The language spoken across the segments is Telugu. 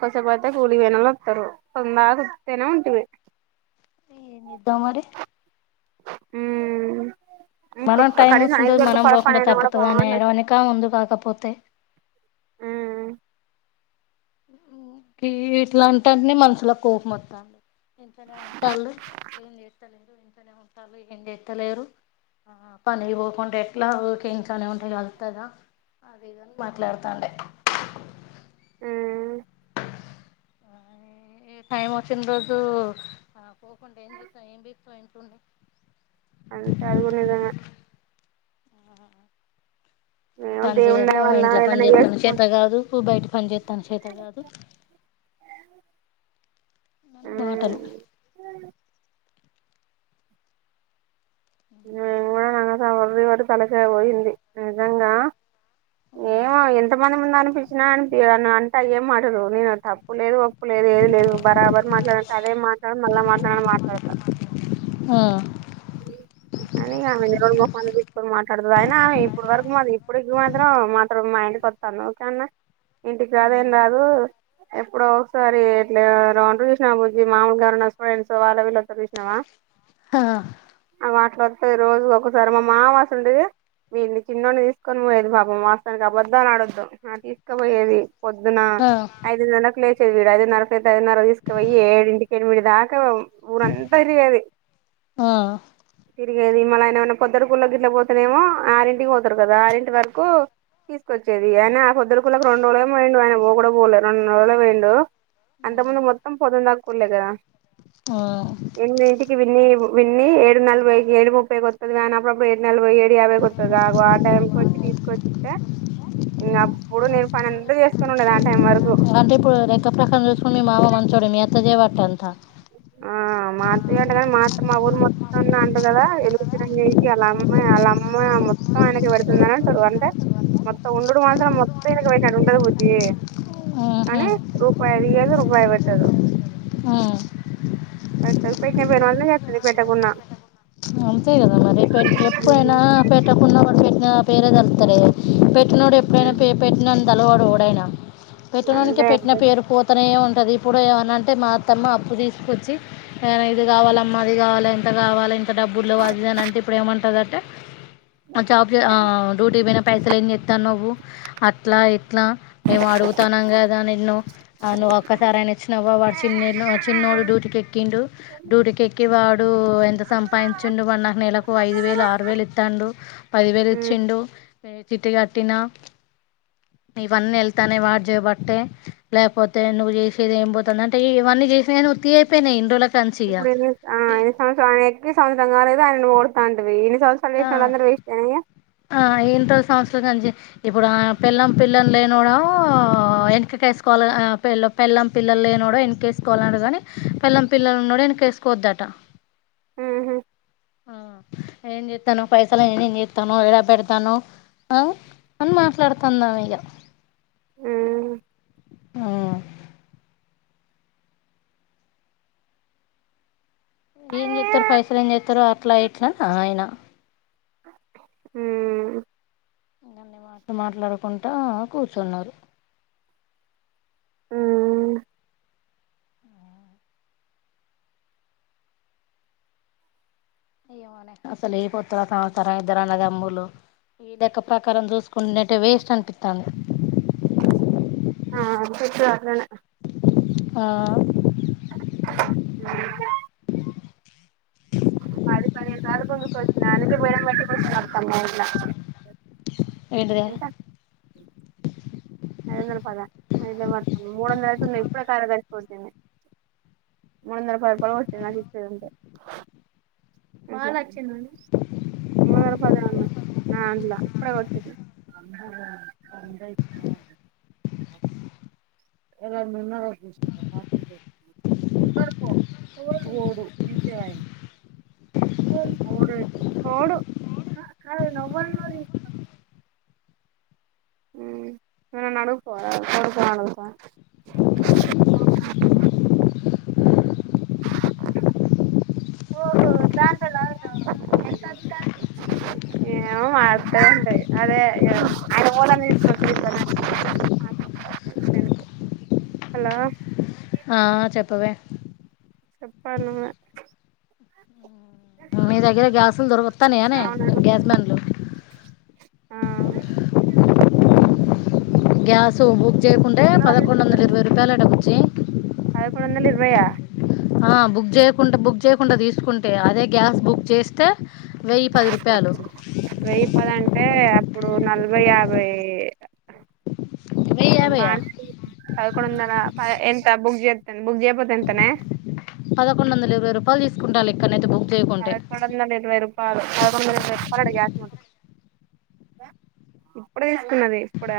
కాసేపు పోతే [unintelligible] [inaudible] అత్తేనా ఉంటంది ఏం చేద్దాం మరి హ మనం టైం వచ్చిన రోజు మనం పోకుండా కూడా తప్పుతుద బాగుండు అసలు అనియనికా ఉందు కాకపోతే అ ఇట్లాంటంటనే మనసులో కోపంత్తాడి ఇంతనే ఉంట ఏం చేస్తలేదు ఇంతనే ఉంటాలు ఏం చేస్తలేరు ఆ పని పోకుండా ఎట్లా చని ఉండ అలుతదా అది ఇని మాట్లాడతాండే ఆ టైం వచ్చిన రోజు పోకుండా ఏం చేస్తాం ఏం పీకుతావు ఇంట్లో అంతే అది కూడా నిజమే ఆహ మేము పని దేవుని చేయదు, దయ వల్ల ఇంట్లో పని ఏదైనా చేత్తానికి చేసుకుం చేత కాదు, బయట పంజేత్ త్తని చేత కాదు. అని మాటలు. ఉమ్ ఉమ్ మానాన ఒర్రి, ఒర్రి తలకాయ పోయింది, నిజంగా ఏమో ఎంతమంది ముందు అనిపించినా అనిపి అన్న అంటే ఏం రోనీనా తప్ ప్పు లేదు ఒప్పు లేదు ఏది లేదు. బరాబర్ మాట్లాడంటె అదే మాట్లాడ్ మళ్ళా మాట్లాడన్న మాట్లాడతా. ఆ అనీ ఆమె తెల్వని మొఖాన్ని తీసుకొని మాట్లాడుతదా? అయినా ఆమె ఇప్పుడు వరకు మా ఇప్పుడు మాత్రం మాత్రం మా ఇంటికి వస్తాందా ఊకే ఏమన్నా? ఇంటికి రాదేం ఆ రాదు, ఎప్పుడో ఒకసారి ఇట్ల ర చూసినా బుజ్జి మాములుగా ఎవరన్న ఫ్రెండ్సో, వాళ్ళో, వీళ్ళోత్తరు చూసినవా? హ హా వాటిలత్తది రోజు, ఒకోసారి మా మామ అసోంటిది వీన్ని చిన్నోడి తీసుకొని పోయేది. పాపం వాస్తవానికి అబద్దాలు అడొద్దు. ఆ తీసుకుపోయేది. పొద్దున ఐదుగంటలకు లెస్ చె విడు ఐదున్నరకు లెత్తే ఐదున్నరకు తీసుకపోయి, ఏడింటికి ఎనిమిదింటిదాక ఊరంతా తిరిగేది. ఆ మళ్ళీ ఆయన ఏమన్న పొద్దటి కూళ్ళ గిట్ల పోతునేమో ఆరింటికి పోతరు కదా, ఆరింటి వరకు తీసుకొచ్చేది. ఆయన ఆ పొద్దుటి కూళ్ళకు రెండు రోజులేమో పోయిండు, ఆయన పో కూడా పోలే రెండు రోజులు పోయిండు. అంతకుముందు మొత్తం పొందుందాక కూళ్లేగదా. ఆ ఇవి లేవు. విన్ని ఏడు నలభైకి, ఏడు ముప్పై కొత్తది వ్యాన్. అప్పుడప్పుడు ఏడు నలభై, ఏడు యాభై కొత్తది ఆగో, ఆ టైంకి వచ్చి తీసుకొచ్చిస్తే ఇంగ అప్పుడు నేను పని ఎంత చేసుకుని ఉండేది ఆ టైం వరకు. అంటే ఇప్పుడు లెక్క ప్రకారం చూసుకుంటే మీ మామ మంచోడు, మీ అత్త చేయబట్ టె అంత. ఆ మాత్తయే అట్ల కానీ మా అత్ మా ఊరు మొత్తంల అంటరు కదా, ఎందుకిచ్చి [unintelligible] ఆళ్ళ అమ్మాయి ఆళ్ళ అమ్మాయి మొత్తం ఆయనకి పెడుతుందిని అంటరు. అంటే మొత్తం ఉండుడు వాళ్ళతోనే మొత్తం ఈనెకే పెట్టినట్టు ఉంటది బుజ్జి, ఆహా కానీ రూపాయి తియ్యదు రూపాయి పెట్టదు. ఆ పెట్టదు, పేట్న పేరు మాత్రం ఇగత్తది పేటాకున్నా. అంతేకదా మరి, పె ఎప్పుడైనా పెట్టకున్న కూడ్ నా పేరే తెల్తలేద్ పె పెట్ట్నోడు ఎప్పుడైనా, ఉమ్ పే పెట్నన్ తల్వడు ఓడయినా. పెట్టనోనికే అంతే పెట్టిన పేరు పోతనే ఉన్ త్తది ఇప్పుడు ఏమన్న అంటే మా అత్తమ్మ అప్పు తీసుకొచ్చి, ఆ ఇది కావాలమ్మా అది కావాలే ఎంత కావాలే ఇంత డబ్బుల్లేవ్ అదిదనంటే, ఇప్పుడు ఏమంటందంటే? అజాబ్ చె, ఆ డ్యూటీకి పోయిన పైసలెంచేత్తానవ్? అట్లా ఇట్ ట్లా మేము అడుగుతానమ్ గదా నిన్ను? ఆ ను ఒక్కసారి ఐన వచ్చినవా? వాడు చిన్న చిన్నోడు డూటికి ఎక్కిండు, డూటిక ఎక్కి వాడు ఎంత సం పైంచుండు వన్నాకు నెలకు ఐదు వేలు ఆరు వేలు ఇత్తాండు పది వేలు ఉమ్ ఇచ్చిండు చిట్టికట్టినా ఇవన్నీ వెళ్తానే వాడ్ జేబట్టే లేకపోతే నువ్వు చేసేది ఏం బోతాంది అంటే ఇవన్నీ చేసినయి ఉత్యయిపోయినయ్ ఇన్రోలకు ఇప్పుడు ఎన్ని ఆ సంవ ఎక్కి సంవత్సరం కాలేదు ఆయనను ఓడుతాంటివి ఇన్ని సంవత్సరాలు ఆ చేసిన వాళ్ళందరూ వేస్టేనా ఇగ ఆ ఏంటో సం తూదంజే ఇప్పుడు ఆ పెళ్లం పిల్లలు లేనోడొ వెనకకు వేసుకోవాలి ఆ పెళ్ళాం పెళ్ల్లం పిల్లలు లేనోడ వెనక వేసుకోవాల కానీ పెళ్ల్లం పిల్లలున్నడ వెనక వేసుకోవద్దట హ్మ్ హు ఆ ఏం జేత్తాను పైసలు నేనేం జేత్తాను ఎడా పెడతాను ఆ అని మాట్లాడతాందా ఆమె ఇగ హ్మ్ ఆ ఏం జేత్తారు పైసలు ఏం జేత్తారు అట్లా ఇట్ల ఆయన హ్మ్ ఇంగ అన్ని మాటలు మాట్లాడకుంటా కూర్చున్నారు హ్మ్ ఏమోనే అసలు ఈ పొత్తుల సంసారా ఇద్దరన్నదమ్మూలు ఈ లెక్క ప్రకారం చూసుకుంటున్నట్టే వేస్ట్ అనిపిత్తాంది. ఆ అనిపిత్తది అట్లనే ఆ పది పదిహేను గుంజుకు వచ్చిన అందుకే మేడ పెట్టికుచ్చనారు మా ఇంట్లా ఏంటిదే ఎంత ఐదు వందల పద మ ప మూడు వందల అయితేందియి ఇప్పుడే కార్యదర్శి వచ్చింది మూడు వందల పది రూపాయలు వచ్చింది నాకు ఇచ్చేదుంటే మూడు వందల పదే ఉన్నాయి నా దంట్లో ఇప్పుడే వచ్చింది ఎలా ఉంటే ఉ నువ్ నన్ను అడుగుపో [unintelligible] ఓహో దాంట్లో లాగినవ ఎంతొచ్చా ఆ చెప్పవే చెప్పాలి నువ్వే మీ దగర గ్యాస్లు దొరుకతానయనే అవునా మా గ్యాస్ ఫ్రెండ్ బండ్లు ఆ గ్యాస్ బు జేకుంటే కూలర్లు పదకొండు వందల తీసుకొద్దాం ఇరవై రూపాయలు అట బుచ్చి పదకొండు వందల ఇరవై ఆ ఆ బుక్ జే కుంట బుక్ చేయకుండా తీసుకుం అంటే అదే గ్యాస్ బుక్ చేస్తే వెయ్యి పది రూపాయలు ఇప్పుడు నలభై యాభై వెయ్యి యాభైయా బానే పద్కొండదల ఎంత బుగ్ చేతే బుగ్ చేయకపోతే ఎంతనే పదకొండు వందల ఇరవై రూపాయలు తీసుకుంటాలి ఇక్క ఎందుకు పద్కొండదల ఇరవై రూపాలు పద్కొండదల ఇరవై రూపాయలు ఇప్పుడు తీసుకున్నది ఇప్పుడ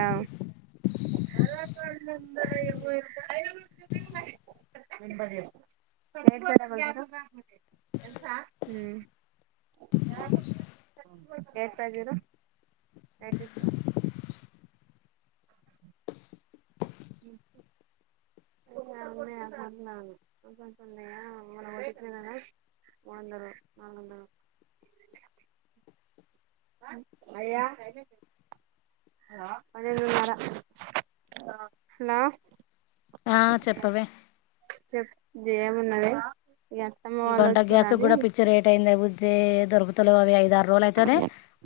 ఎయిట్ ఫైవ్ జీరో వన్ మూడు వందలు నాలుగు వందలు పన్నెండు నారా హలో ఆ చెప్పవే చెప్ ఏమున్నది ఈ అత్తమ్మ వాళ్ళు ఇవంట వచ్చిర్రు గ్యాస్ కూడా పిచ్చ రేట్ అయింది బుజ్జే దొరుకు తలవేయి ఐ ఆరు రోజులు అయితేనే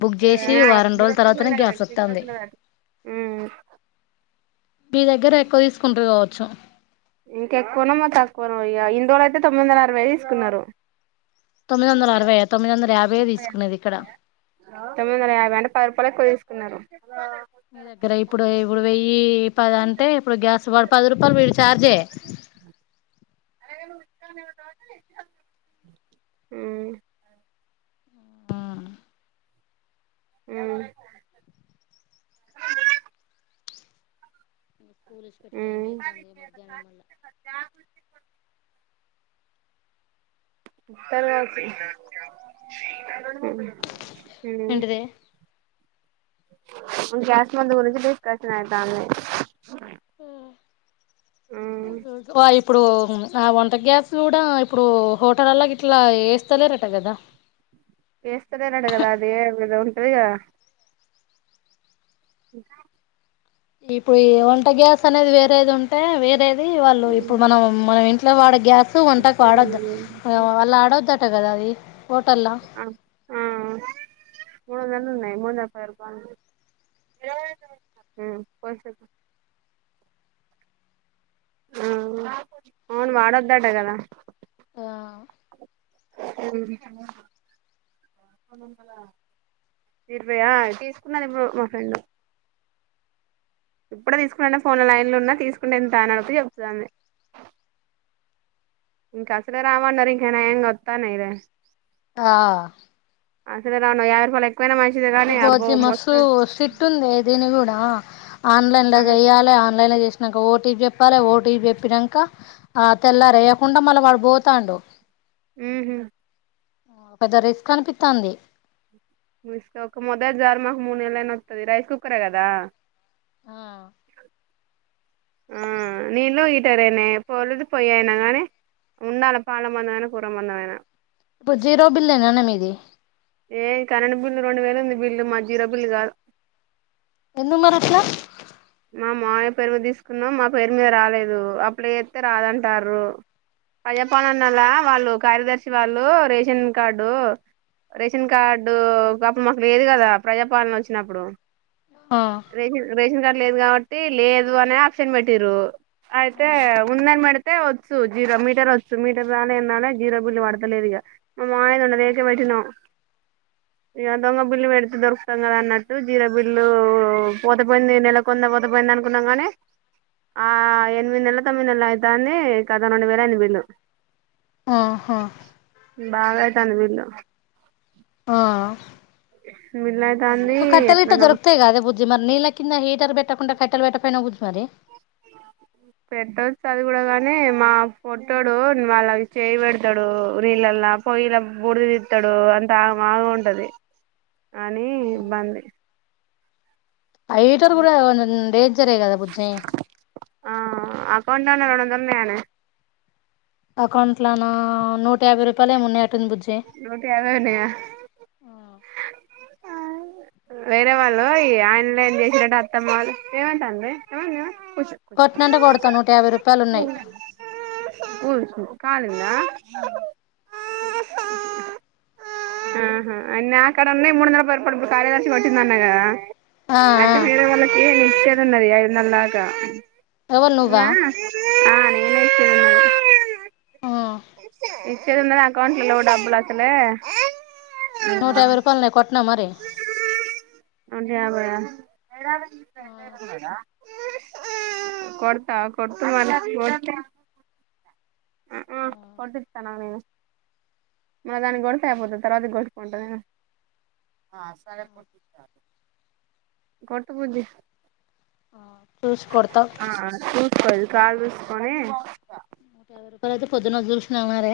బుక్ చేసి వారం రోజుల తర్వాతనే గ్యాస్ వస్తుంది అని మీ దగ్గర ఎక్కువ తీసుకుంటారు కావచ్చు చ్చు ఇంకా ఎక్కువన మత్తం తక్కువన ఇ ఇందుజు అయితే తొమ్మిది వందల అరవై తీసుకున్నారు తొమ్మిది వందల అరవై తొమ్మిది వందల యాభై తీసుకునేది ఇక్కడ తొమ్మిలంట పరుపోలే కొ మీ దగ్గర ఇప్పుడు ఇప్పుడు వెయ్య ఈ పద అంటే ఇప్పుడు గ్యాస్ కూడా పది రూపాయలు వీడి ఛార్జే అ అ స్కూల్ పెట్టే టైం మ్మ్ అయితుంది మధ్యాహ్నం వల్ల ఉత్తరగాసి హ ఏంటిది గ్యాస్మంది గురించి డిస్కషన్ ఆయతా మ్మ్ ఇప్పుడు ఆ వంట గ్యాస్ కూడా ఇప్పుడు హోటల్ అలాకి ఇట్లా వేస్తలేరట కదా వేస్తదే అడుగదా అది ఏ ఇద ఉంటదిగా ఇప్పుడు ఈ వంట గ్యాస్ అనేది వేరేది ఉంటే వేరే వాళ్ళు ఇప్పుడు మనం మనం ఇంట్లో వాడ గ్యాస్ వంటకు వాడొద్దు వాళ్ళు ఆడొద్ టగదది ఆ ఆ మూంద జ ఉన్నాయి మూంద రపాయకు కోస ఆ అవును అవును వాడొద్దట కదా ఆ ఉమ్ హా ఇర్యా తీసుకున్నారేమో మా ఫ్రెండ్ ఇప్పుడే తీసుకున్ననే ఫోన్ లో లైన్ లో ఉన్నా తీసుకుంటే ఎంత అని అడుగుత చెప్తాంది. ఇంకా అసలే రామన్నర ఇంకనాఎంత్తానే ఇర ఆ అసలు రాన్నా ఎవరి ఫ ఇ బోజీ మసు స్ట్ ఉంది దీని కూడా ఆన్లైన్ లా ఆ చేయాలి ఆన్లైన్ చేసు ఇక ఓటీకి చెప్పాలి ఓటీకి చెప్పాక ఆ తెల్లార వేయకుండా మళ్ళీ వాడు పోతాడు ఆహ పెద్ద రిస్క్ కనిపిస్తుంది ము ఒక మొద జార్ మాకు మూడు నెలయినా వతుది రైస్ కుక్కరే కదా ఆ ఉమ్ నీళ్లు హీటర్ ఎయినే పోలేదు పోయయినా గాని ఉండాలి పాల మందమైనా కూరబందంమైనా ఇప్పుడు జీరో బిల్ ఏనాన్న మీది ఏ కరెంట్ బిల్లు రెండు వేలు ఉంది బిల్లు మాది జీరో బిల్లు కాదు ఎందు మరి అట్ల మా మావయ్య పేరు మీద తీసుకున్నాం మా పేరు మీద రాలేదు అప్లై చేతే రాదంటారు ప్రజాపాలనన్నల్ల వాళ్ళు కార్యదర్శి వాళ్ళు రేషన్ కార్డు రేషన్ కార్డు అప్పుడు మాకు లేదు కదా ప్రజాపాలన వచ్చినప్పుడు ఆ రేష ర లేదు కాబట్టి లేదు అనే ఆప్షన్ పెట్టిరు అయితే ఉందని పెడితే వచ్చు జీరో మీటర్ వచ్చు మీటర్ రాలేంరాలే జీరో బిల్లు పడతలేదు ఇక మా ఆయన న్నను దేక పెటిన ఇగ దొంగ బిల్లు పెడితే దొరుకుతాం కదా అన్నట్టు, జీర బిల్లు పోతపోయింది ఈ నెల. కొంద పోతె పోయింది అనుకున్నాం కానీ, ఆ ఎనిమిది నెలలు, తొమ్మిది నెలలు అయితాంది కద రెండు వేల అయింది బిల్లు. ఆహా బాగా అయితాంది బిల్లు ఆ బిల్లు అయితాంది మీకు కట్టెలు లిట్ట ఎట్లనో దొరకుతాయె గాదె బుజ్జి మరి నీళ్ళ కింద హీటర్ పెట్. పెట్టకుండా కట్టెలు పెట్టపోయిన ఉద్ మరి పెట్టొచ్చు అది కూడా కానీ మా పోట్టోడు మళ చేయి పెడతాడు, నీళ్ళలా, పొయ్యలా బుడిది తిత్తడు అంత ఆగమాగా ఉంటది అని. ఆ హీటర్ కూడా డేంజరే కదా బుజ్జి ఆ అకౌంట్లో అనా రెండు వందలు ఉన్నాయనే అకౌంట్లోనా నూట యాభై రూపాయలు ఏమో ఉన్నాయి నూట యాభై ఉన్నయా వేరే వాళ్ళు ఈ ఆన్లైన్ చేసిరంట అత్తమ్మాలు ఏమంటందే ఏమన్ ఏమన్ కొట్టినంటే కొడతా నూట యాభై రూపాయలు ఉన్నాయి ఉష్ కాలింద ఆహా నాకడ ఉన్నాయి మూడు వందల పది రూపాయలు, ఇప్పుడు కార్యదర్శి కొట్టింది అన్నా కదా. ఆ ఆ అట్టే వేరే వాళ్ళకి నేను ఇచ్చేది ఉన్నది ఐద్ వందల దాక ఎవరు నువ్వా ఇంగా ఆ [unintelligible] అకౌంట్లలో డబ్బులు అస్తలే నూట యాభై రూపాయలున్నయి కోట్న మ నూట యాభైయా ఎడ ఆ [unintelligible] కొడుతా కొట్టుమని కొట్టి అ ఆ కొట్టిత్తాను నేను మల దానికి కొడితే అయిపోతది తర్వాతకి గొటుకుంట నేను, కొట్టు బుజ్జి. చూసి కొడతావు ఆ సూస్కో కాల్ చూసుకొనే నూట యాభై రూపాయలైతే పొద్దున జూసిన మరే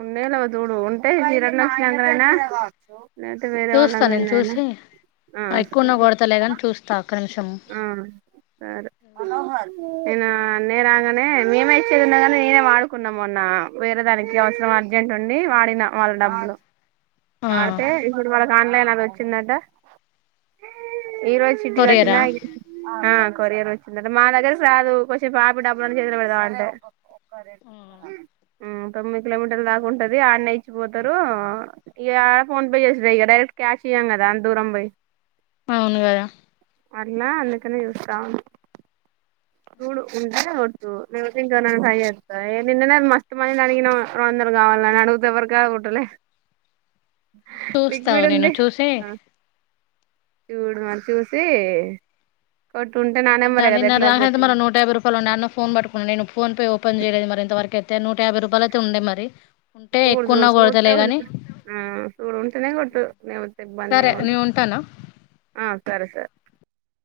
ఉండయో లేవో జూడు ఉంటే శినన్న వంచినంకనైనా, చూస్తా నేను చూసి, ఆ ఎక్కువున్న సరే కొడుతలే గాని చూస్తా ఒక్క నిమిష్ ఆ సరే నేనా న్నే రాంగనే మేమై ఇది ఉన్నగానీ వాడుకున్నా మొన్న వేరే దానికి అవసరం అర్జెంట్ ఉండి వాడిన వాళ్ళ డబ్బులు ఆ వాడితే ఇప్పుడు వాళకు ఆన్లైన్ వచ్చిందంట ఏ రోజు చిట్టి గట్ కొరియరా తిన్నాయి ఆ కొరియర్ వచ్చిందంట మా దగ్గరకి రాదు కొచ్సేపు ఆపి దబ్బు అని చేతుల పెడుదం అంటే. ఒక్క రెండు ఆ, నిమిషాలు ఆగవా మ్మ్ తొమ్మిది కిలోమీటర్ దాకా ఉంటుంది ఆన్నే చ్చి పొతరూ ఇగ ఫోన్ పే చేసుడే, ఇగ డైరెక్ట్ క్యాష్ ఇయ్యం గదా అంత్ దూరం పొయి. అవును గదా అట్లా అందుకనే జూస్తావున్న చూడు ఉంటే కొట్టు లేపోతే ఇంకెవరినైనా ట్రై చేస్తా. నిన్ననే మస్తు మందిని అడిగినం అందరు కావాల్న అని అడుగుతే ఎవరి కాడ కొట్టలే. చూస్తా లిక్విడ్ ఆగు నేను ఉంది చూసి ఆ చూడు మరి చూసీ కొట్టు ఉంటే నా నెమ్మరే కదా ఎట్లా గొ మర నూట యాబై రూపాయలు ఉండె అన్న ఫోన్ పట్టుకునుండే నేను ఫోన్ పే ఓపెన్ చెయ్యలెదు మరింతవరకై తే నూట యాభై రూపాయలు అయితే ఉండే మరి ఉంటే సూడు చూడు ఎక్కువన్నా చూత్తే కొడతలే ఉం కానీ ఆ చూడు ఉంటేనే కొట్టు లేవోతే సరే ఇబ్బందేమి వద్దు. నేను ఉంటానా ఆ సరే సరే,